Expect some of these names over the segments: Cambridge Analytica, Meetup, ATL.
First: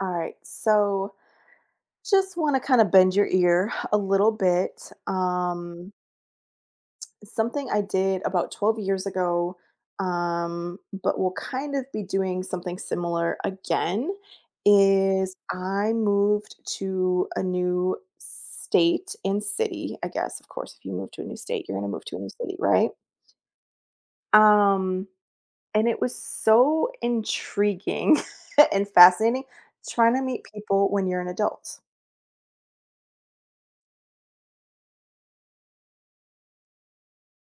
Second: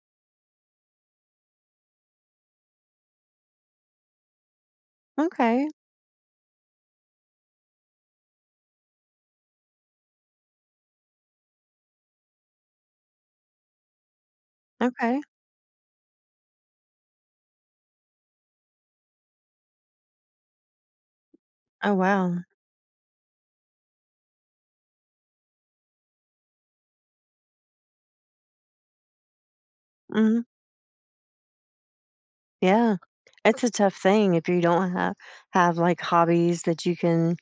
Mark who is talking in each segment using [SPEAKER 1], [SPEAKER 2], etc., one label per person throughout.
[SPEAKER 1] All right. So just want to kind of bend your ear a little bit.
[SPEAKER 2] Okay,
[SPEAKER 1] Something I did about 12 years ago, but will kind of be doing something similar again,
[SPEAKER 2] okay.
[SPEAKER 1] is I moved to a new state and city. I guess, of course, if you move to a new state, you're going to
[SPEAKER 2] Oh,
[SPEAKER 1] move to a new
[SPEAKER 2] wow.
[SPEAKER 1] city, right? Um, and it was so intriguing and fascinating trying to
[SPEAKER 2] Mhm.
[SPEAKER 1] meet people when you're an adult.
[SPEAKER 2] Yeah. It's a tough thing if you don't have, like, hobbies that you can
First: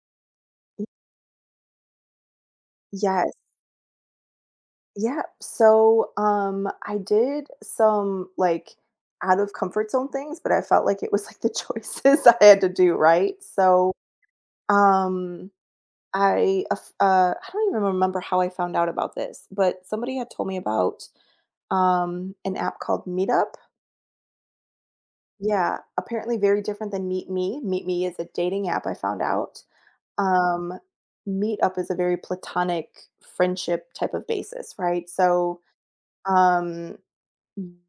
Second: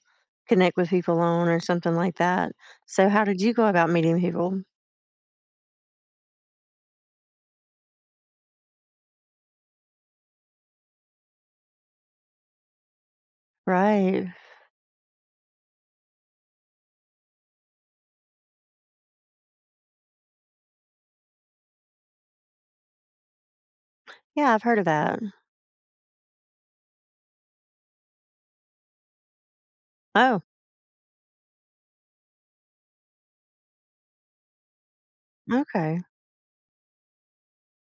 [SPEAKER 2] connect with people on or something like that. So how
[SPEAKER 1] Yes.
[SPEAKER 2] did you go about meeting people?
[SPEAKER 1] Yeah. So, I did some like out of comfort zone things, but I felt like it was like the choices I had to do, right? So,
[SPEAKER 2] Right.
[SPEAKER 1] um, I don't even remember how I found out about this, but somebody had told me about an app called Meetup.
[SPEAKER 2] Yeah, I've heard of that.
[SPEAKER 1] Yeah, apparently very different than Meet Me. Meet Me is a dating app I found out.
[SPEAKER 2] Oh,
[SPEAKER 1] Um, Meetup is a very platonic friendship type of basis, right? So,
[SPEAKER 2] okay.
[SPEAKER 1] um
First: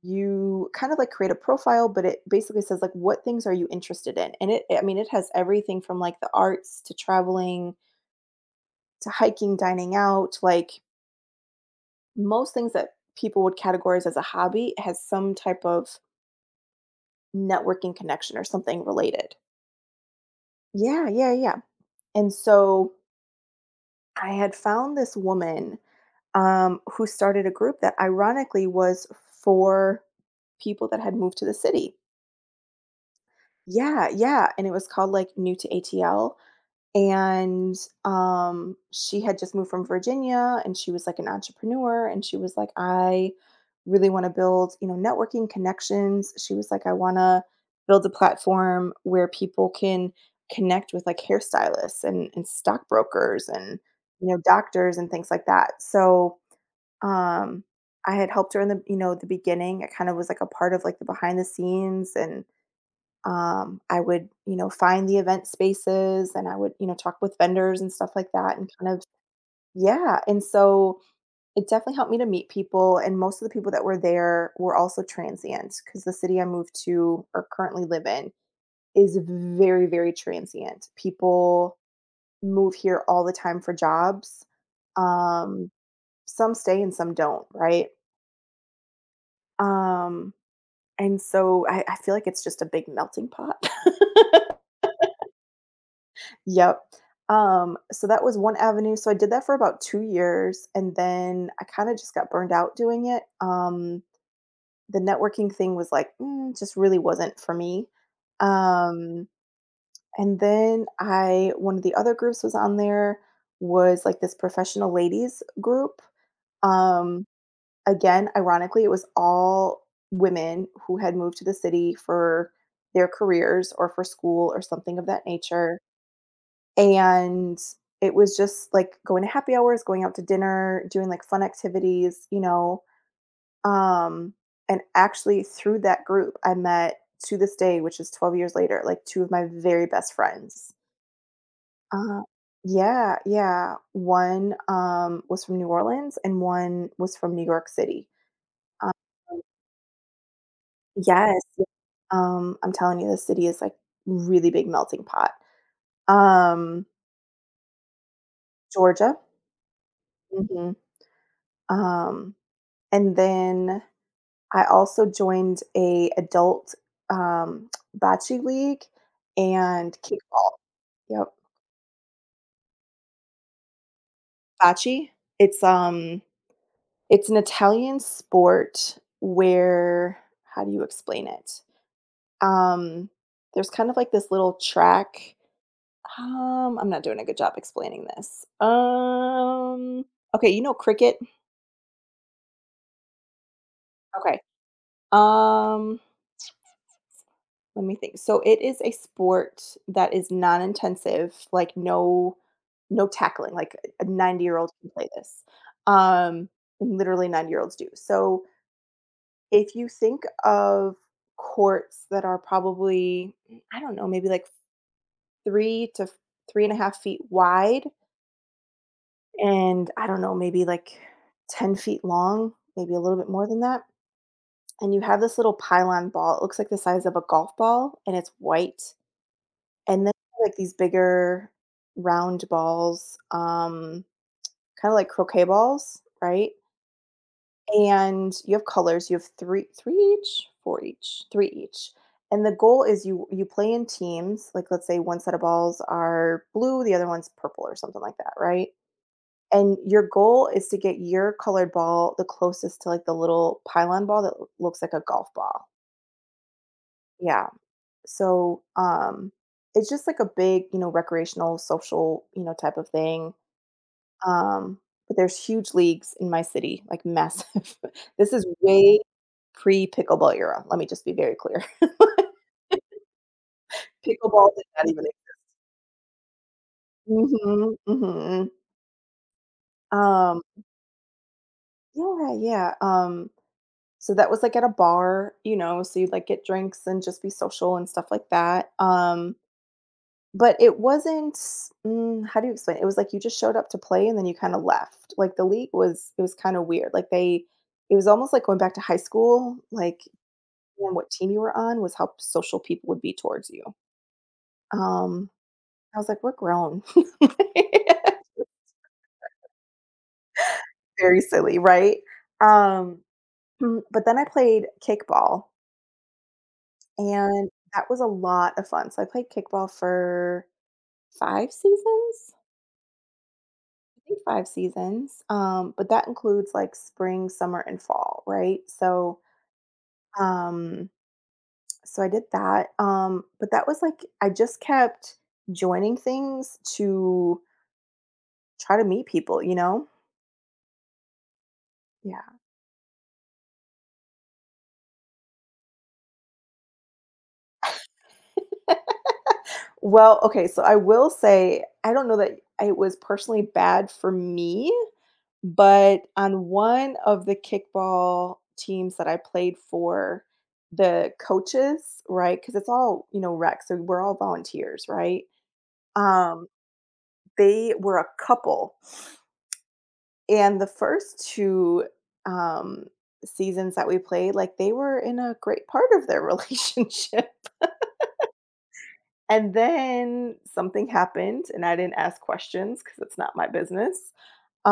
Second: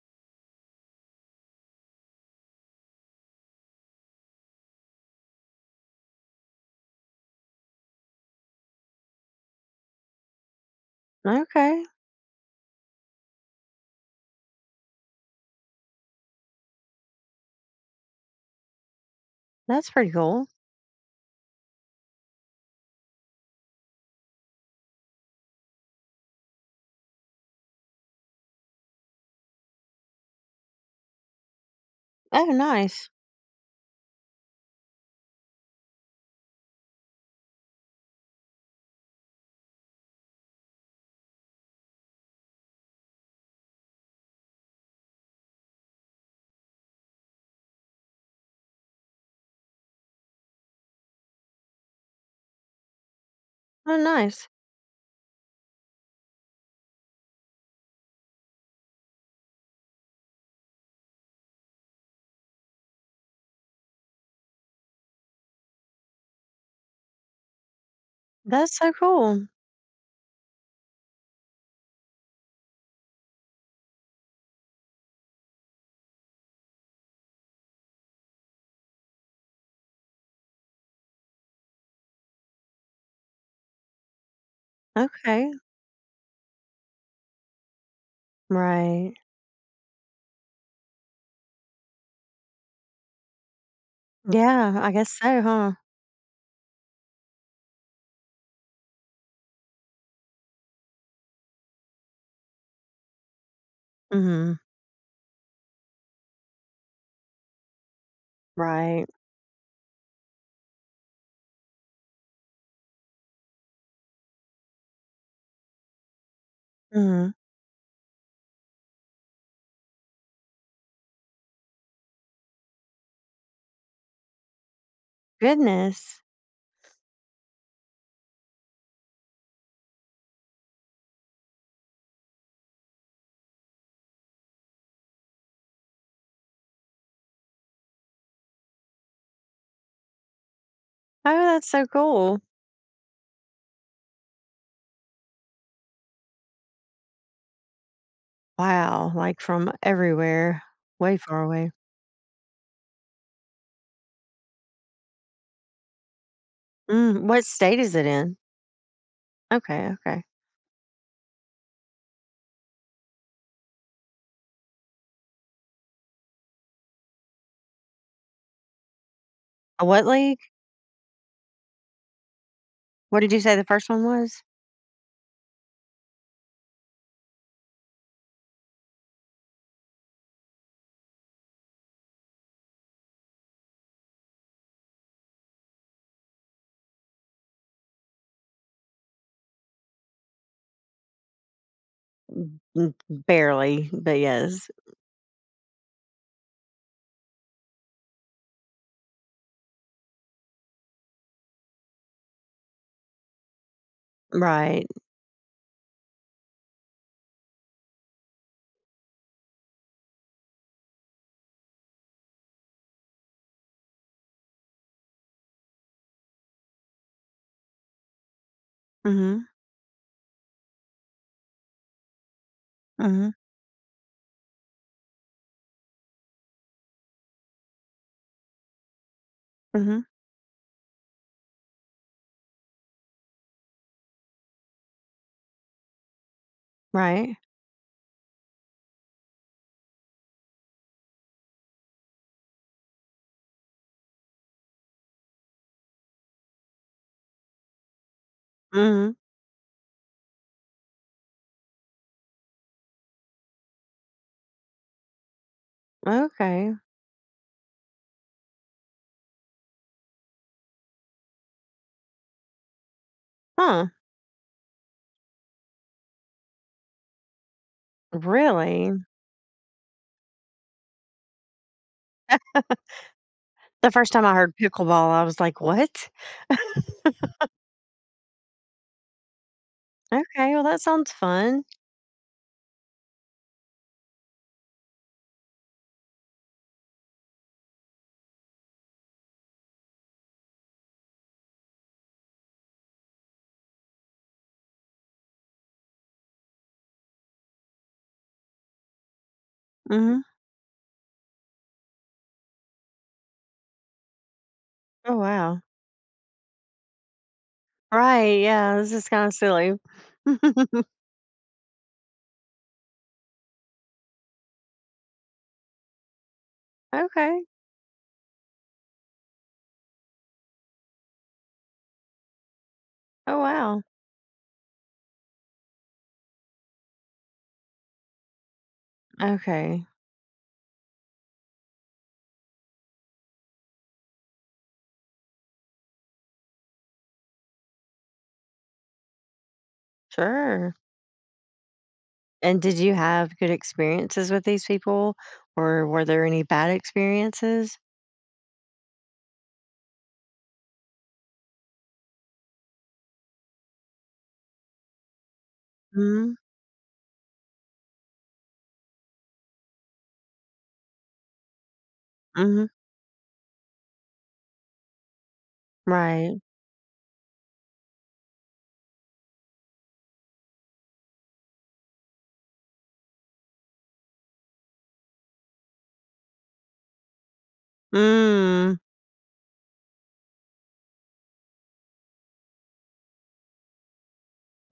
[SPEAKER 1] you kind of like create a profile, but it basically says like what things are you interested in? And it I mean it has everything from like the arts to traveling to hiking, dining out, like
[SPEAKER 2] Okay.
[SPEAKER 1] most things that people would categorize as a hobby has some type of networking connection or something related.
[SPEAKER 2] That's pretty cool.
[SPEAKER 1] Yeah, yeah, yeah. And so I had found this woman who started a group that ironically was for people that had moved to the city.
[SPEAKER 2] Oh, nice.
[SPEAKER 1] Yeah, yeah. And it was called like New to ATL. And she had just moved from Virginia, and she was like an entrepreneur, and she was like, I really want to build, you know, networking connections. She was like, I want to build a platform where people can connect with like hairstylists and stockbrokers and
[SPEAKER 2] Oh,
[SPEAKER 1] you know
[SPEAKER 2] nice.
[SPEAKER 1] doctors and things like that. So um, I had helped her in the you know the beginning. It kind of was like a part of like the behind the scenes and I would, you know, find the event spaces and I would, you know, talk with vendors and stuff like that and
[SPEAKER 2] That's so
[SPEAKER 1] kind of.
[SPEAKER 2] cool.
[SPEAKER 1] Yeah, and so it definitely helped me to meet people and most of the people that were there were also transient because the city I moved to or currently live in is very, very transient. People move here all the time for jobs.
[SPEAKER 2] Okay.
[SPEAKER 1] Um, some stay and some don't, right?
[SPEAKER 2] Right.
[SPEAKER 1] Um, and so I feel like it's just a big melting pot.
[SPEAKER 2] Yeah, I guess so, huh?
[SPEAKER 1] Yep. So that was one avenue. So I did that for about 2 years, and then I kinda just got burned out doing it. Um,
[SPEAKER 2] Mhm.
[SPEAKER 1] the networking thing was like, just really wasn't for me.
[SPEAKER 2] Right.
[SPEAKER 1] Um, and then I one of the other groups was on there was, like, this professional ladies group. Um,
[SPEAKER 2] Mhm.
[SPEAKER 1] again, ironically, it was all women who had moved to the city for their careers or for school or something of that nature.
[SPEAKER 2] Goodness.
[SPEAKER 1] And it was just, like, going to happy hours, going out to dinner, doing, like, fun activities, you know? Um, and actually through that group, I met, to this day, which is 12 years later, like, 2 of my very best friends.
[SPEAKER 2] Oh, that's so
[SPEAKER 1] Uh
[SPEAKER 2] cool.
[SPEAKER 1] Yeah, yeah. One, was from New Orleans and one was from New York City. Um
[SPEAKER 2] Wow, like, from everywhere, way far
[SPEAKER 1] Yes. Yeah,
[SPEAKER 2] away.
[SPEAKER 1] I'm telling you, the city is, like, really big melting pot. Um,
[SPEAKER 2] Mm, what state is it in?
[SPEAKER 1] Georgia.
[SPEAKER 2] Okay, okay.
[SPEAKER 1] Mhm. Um And then I also joined a adult, um, bocce league
[SPEAKER 2] A
[SPEAKER 1] and
[SPEAKER 2] what league?
[SPEAKER 1] kickball. Yep,
[SPEAKER 2] What did you say the first one was?
[SPEAKER 1] bocce. It's, um it's an Italian sport where how do you explain it? Um, there's kind of like this little track. I'm not doing a good job explaining this. Okay, you know cricket?
[SPEAKER 2] M barely, but
[SPEAKER 1] Okay.
[SPEAKER 2] yes.
[SPEAKER 1] Um Let me think. So it is a sport that is non-intensive, like no tackling. Like a 90-year-old
[SPEAKER 2] Right.
[SPEAKER 1] can play this. Um, and literally 90-year-olds do. So if you think of courts that are probably, I don't know, maybe like 3 to 3.5 feet wide
[SPEAKER 2] Mhm,
[SPEAKER 1] and I don't know, maybe like 10 feet long, maybe a little bit
[SPEAKER 2] mhm,
[SPEAKER 1] more than that. And you have this little pylon ball. It looks like the size of a golf ball and it's white.
[SPEAKER 2] mhm,
[SPEAKER 1] And then like these bigger round balls, kind of like croquet balls, right?
[SPEAKER 2] right.
[SPEAKER 1] And you have colors. You have three, three each, four each, three each. And the goal is you play in teams. Like let's say one set of balls are blue, the other one's purple or something like that, right?
[SPEAKER 2] Mhm,
[SPEAKER 1] And your goal is to get your colored ball the closest to like the little pylon ball that looks like a golf ball.
[SPEAKER 2] okay.
[SPEAKER 1] Yeah. So, it's just like a big, you know, recreational, social, you know, type of thing.
[SPEAKER 2] Huh,
[SPEAKER 1] Um, but there's huge leagues in my city, like massive. This is
[SPEAKER 2] really?
[SPEAKER 1] way pre pickleball era. Let me just be very clear.
[SPEAKER 2] The first time I
[SPEAKER 1] Pickleball
[SPEAKER 2] heard
[SPEAKER 1] did not even.
[SPEAKER 2] pickleball, I was like, "What?"
[SPEAKER 1] Mhm, mhm. Um,
[SPEAKER 2] Okay, well, that sounds fun.
[SPEAKER 1] yeah, yeah. So that was like at a bar, you know. So you'd like get drinks and just be social and stuff like that. But it wasn't. How do you explain it? It was like you just showed up to play and then you kinda left. Like, the league was, it was kinda weird. Like, they it was almost like going back to high school, like,
[SPEAKER 2] Mhm.
[SPEAKER 1] and what team you were on was how social people would be towards you.
[SPEAKER 2] Oh,
[SPEAKER 1] Um,
[SPEAKER 2] wow.
[SPEAKER 1] I was like, "We're grown."
[SPEAKER 2] Right, yeah, this is kinda silly.
[SPEAKER 1] Very silly, right? Um, but then I played kickball,
[SPEAKER 2] Okay.
[SPEAKER 1] and that was a lot of fun. So I played kickball for 5 seasons?
[SPEAKER 2] Oh, wow.
[SPEAKER 1] Think 5 seasons, but that includes like spring, summer, and fall, right? So,
[SPEAKER 2] Okay,
[SPEAKER 1] um, so I did that, but that was like I just kept joining things to try to meet people, you know?
[SPEAKER 2] sure.
[SPEAKER 1] Yeah.
[SPEAKER 2] And did you have good experiences with these people, or were there any bad experiences?
[SPEAKER 1] Well, okay, so I will say I don't know that it was personally bad for me, but
[SPEAKER 2] Mhm,
[SPEAKER 1] on one of the kickball teams that I played for, the coaches, right? Because
[SPEAKER 2] mhm,
[SPEAKER 1] it's all, you know, rec, so we're all volunteers, right?
[SPEAKER 2] right.
[SPEAKER 1] Um, they were a couple, and the first 2, um, seasons that we played, like, they were in a great part of their relationship,
[SPEAKER 2] Mm,
[SPEAKER 1] and then something happened, and I didn't ask questions because it's not my business.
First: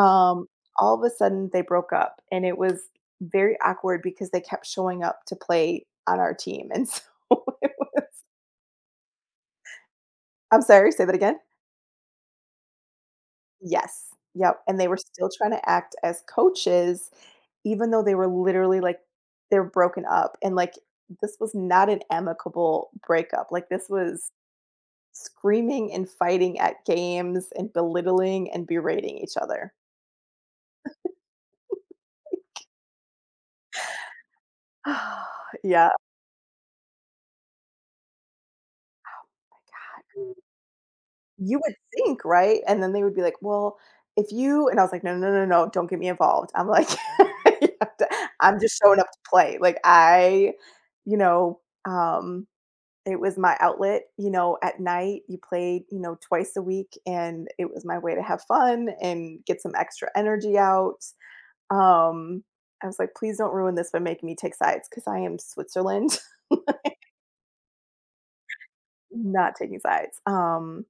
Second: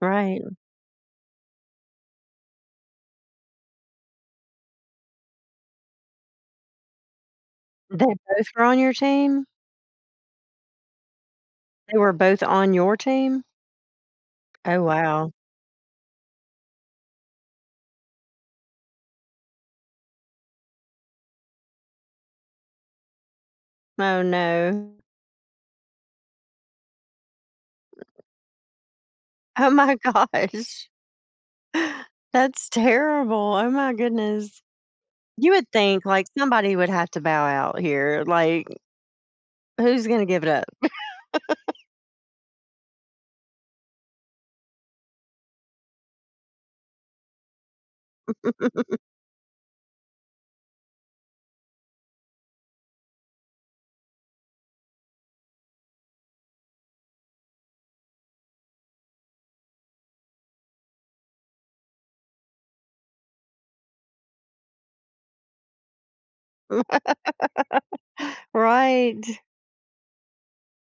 [SPEAKER 2] right.
[SPEAKER 1] all of a sudden, they broke up, and it was very awkward because they kept showing up to play on our team, and so it was
[SPEAKER 2] They both were on your team?
[SPEAKER 1] I'm sorry, say that again?
[SPEAKER 2] They were both on your team?
[SPEAKER 1] Yes. Yep, and
[SPEAKER 2] Oh,
[SPEAKER 1] they were still
[SPEAKER 2] wow.
[SPEAKER 1] trying to act as coaches even though they were literally, like, they're broken up, and, like, this was not an amicable breakup, like, this
[SPEAKER 2] Oh,
[SPEAKER 1] was
[SPEAKER 2] no.
[SPEAKER 1] screaming and fighting at games and belittling and berating each
[SPEAKER 2] Oh,
[SPEAKER 1] other.
[SPEAKER 2] my gosh. That's terrible. Oh, my goodness. You would
[SPEAKER 1] Yeah.
[SPEAKER 2] think, like, somebody would have to bow out here. Like, who's gonna give it up?
[SPEAKER 1] You would think, right? And then they would be like, "Well, if you," and I was like, "No, no, no, no, don't get me involved." I'm like, "You have to-" "I'm just showing up to play, like, I," you know, um It was my outlet, you know, at night you played, you know, twice a week and it was my way to have fun and get some extra energy out. Um, I was like, please don't ruin this by making me take sides because I am Switzerland,
[SPEAKER 2] Right.
[SPEAKER 1] not taking sides. Um,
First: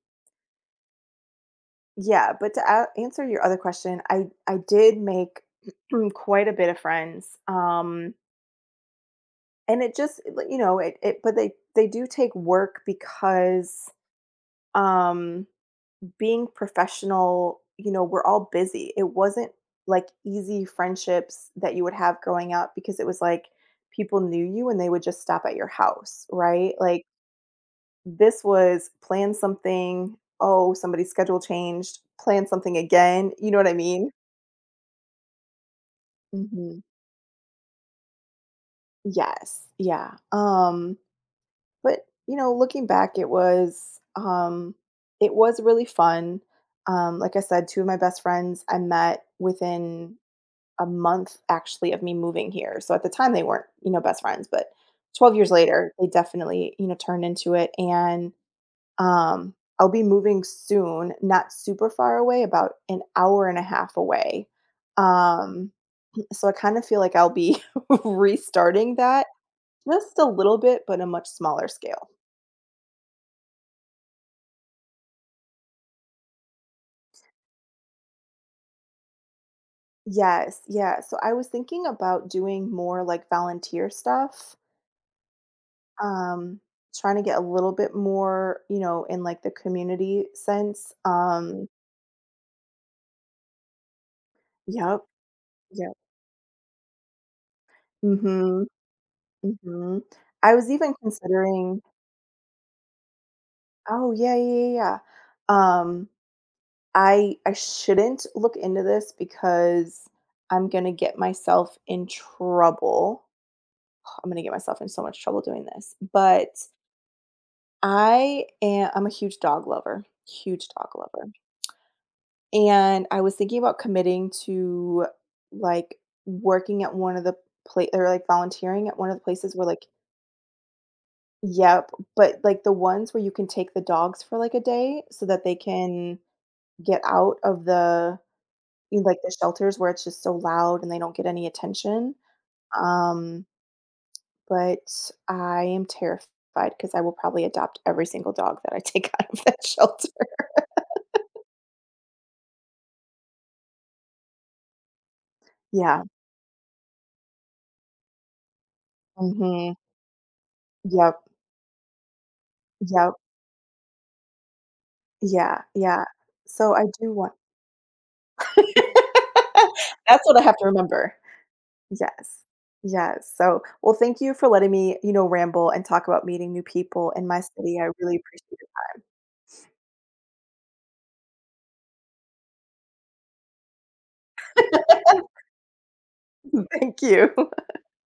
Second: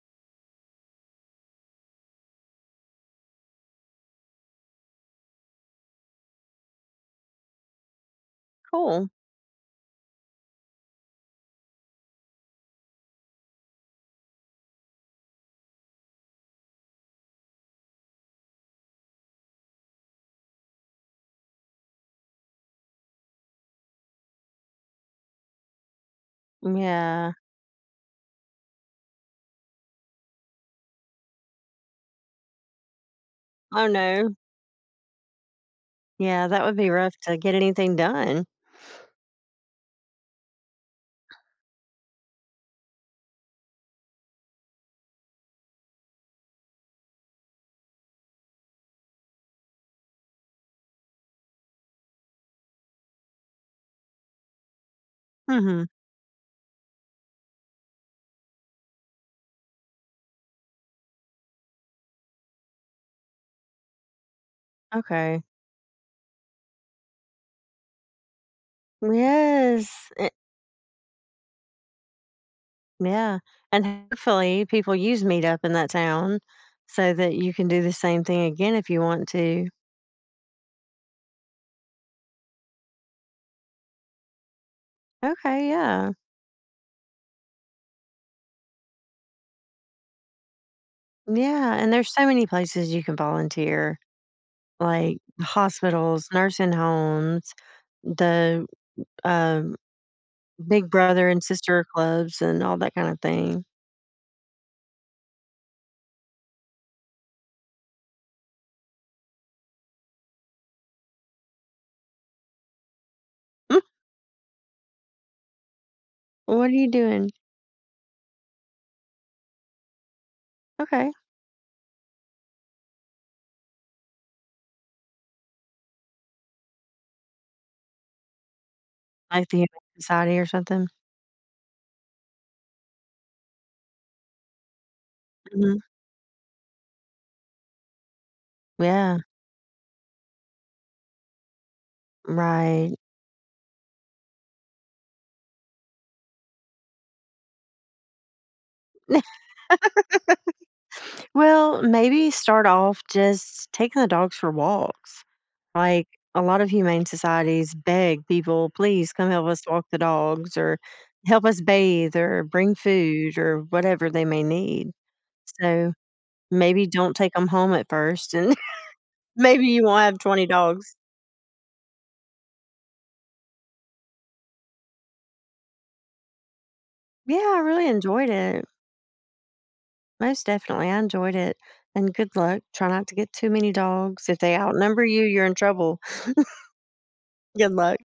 [SPEAKER 1] yeah, but to answer your other question, I did make quite a bit of friends. Um,
[SPEAKER 2] Cool.
[SPEAKER 1] and it just like, you know, it but they do take work because um being professional, you know, we're all busy. It wasn't like easy friendships that you would have growing up because it was like people knew you and they would just stop at your house, right? Like,
[SPEAKER 2] Yeah.
[SPEAKER 1] this was plan something, oh, somebody's schedule changed, plan something again. You know what I
[SPEAKER 2] Oh,
[SPEAKER 1] mean?
[SPEAKER 2] no. Yeah, that would
[SPEAKER 1] Hmm.
[SPEAKER 2] be rough to get anything done.
[SPEAKER 1] Yes. Yeah. But you know, looking back, it was really fun. Like I said, two of my best friends I met within a month actually of me moving here. So at the time they weren't, you know, best friends, but 12 years
[SPEAKER 2] Mhm.
[SPEAKER 1] later, they definitely, you know, turned into it. And um I'll be moving soon, not super far away, about an hour and a half away.
[SPEAKER 2] Okay.
[SPEAKER 1] Um so I kind of feel like I'll be restarting that
[SPEAKER 2] Yes.
[SPEAKER 1] just a
[SPEAKER 2] It,
[SPEAKER 1] little bit, but a much smaller scale.
[SPEAKER 2] yeah. And hopefully people use Meetup in that town so that you can do the same thing again if you want to.
[SPEAKER 1] Yes, yeah. So I was thinking about doing more like volunteer stuff.
[SPEAKER 2] Okay, yeah.
[SPEAKER 1] Um, trying to get a little bit more, you know, in, like, the community sense.
[SPEAKER 2] Yeah, and there's so many places you can volunteer,
[SPEAKER 1] Yep,
[SPEAKER 2] like
[SPEAKER 1] yep.
[SPEAKER 2] hospitals, nursing homes, the
[SPEAKER 1] Mhm,
[SPEAKER 2] um,
[SPEAKER 1] mhm. I was
[SPEAKER 2] Big
[SPEAKER 1] even
[SPEAKER 2] Brother and
[SPEAKER 1] considering.
[SPEAKER 2] Sister clubs and all that kind of thing.
[SPEAKER 1] Oh, yeah, yeah, yeah, yeah. I shouldn't look into this because I'm gonna get myself in trouble. I'm gonna get myself in so much trouble doing this, but
[SPEAKER 2] What are you doing?
[SPEAKER 1] I'm a huge dog lover, huge dog
[SPEAKER 2] Okay.
[SPEAKER 1] lover. And I was thinking about committing to, like, working at one of the place, or, like, volunteering at one of the
[SPEAKER 2] Like
[SPEAKER 1] places
[SPEAKER 2] the
[SPEAKER 1] where,
[SPEAKER 2] Humane
[SPEAKER 1] like,
[SPEAKER 2] Society or something?
[SPEAKER 1] yep, but, like, the ones where you can take the dogs for, like, a day so that they
[SPEAKER 2] Mhm.
[SPEAKER 1] can get out of the you know,
[SPEAKER 2] Yeah.
[SPEAKER 1] like, the shelters where it's just so loud and they don't get any attention.
[SPEAKER 2] Right.
[SPEAKER 1] Um, but I am terrified because I will probably adopt every single dog that I take out of that shelter.
[SPEAKER 2] Well, maybe start off just taking the dogs for walks.
[SPEAKER 1] Yeah.
[SPEAKER 2] Like a lot of humane societies beg people, please come help us
[SPEAKER 1] Mhm.
[SPEAKER 2] walk the dogs or
[SPEAKER 1] Yep.
[SPEAKER 2] help us bathe or bring
[SPEAKER 1] Yep.
[SPEAKER 2] food or whatever they may need.
[SPEAKER 1] Yeah,
[SPEAKER 2] So
[SPEAKER 1] yeah. So I
[SPEAKER 2] maybe
[SPEAKER 1] do
[SPEAKER 2] don't take
[SPEAKER 1] want.
[SPEAKER 2] them home at first and maybe you won't have
[SPEAKER 1] That's what I
[SPEAKER 2] 20
[SPEAKER 1] have to
[SPEAKER 2] dogs.
[SPEAKER 1] remember. Yes. Yes. So, well, thank you for letting me, you know, ramble and talk about meeting new people in my
[SPEAKER 2] Yeah, I
[SPEAKER 1] city. I
[SPEAKER 2] really
[SPEAKER 1] really
[SPEAKER 2] enjoyed
[SPEAKER 1] appreciate
[SPEAKER 2] it.
[SPEAKER 1] it.
[SPEAKER 2] Most definitely. I enjoyed it. And good luck. Try not to get too many dogs. If they outnumber you, you're in trouble.
[SPEAKER 1] Thank you.
[SPEAKER 2] Good luck.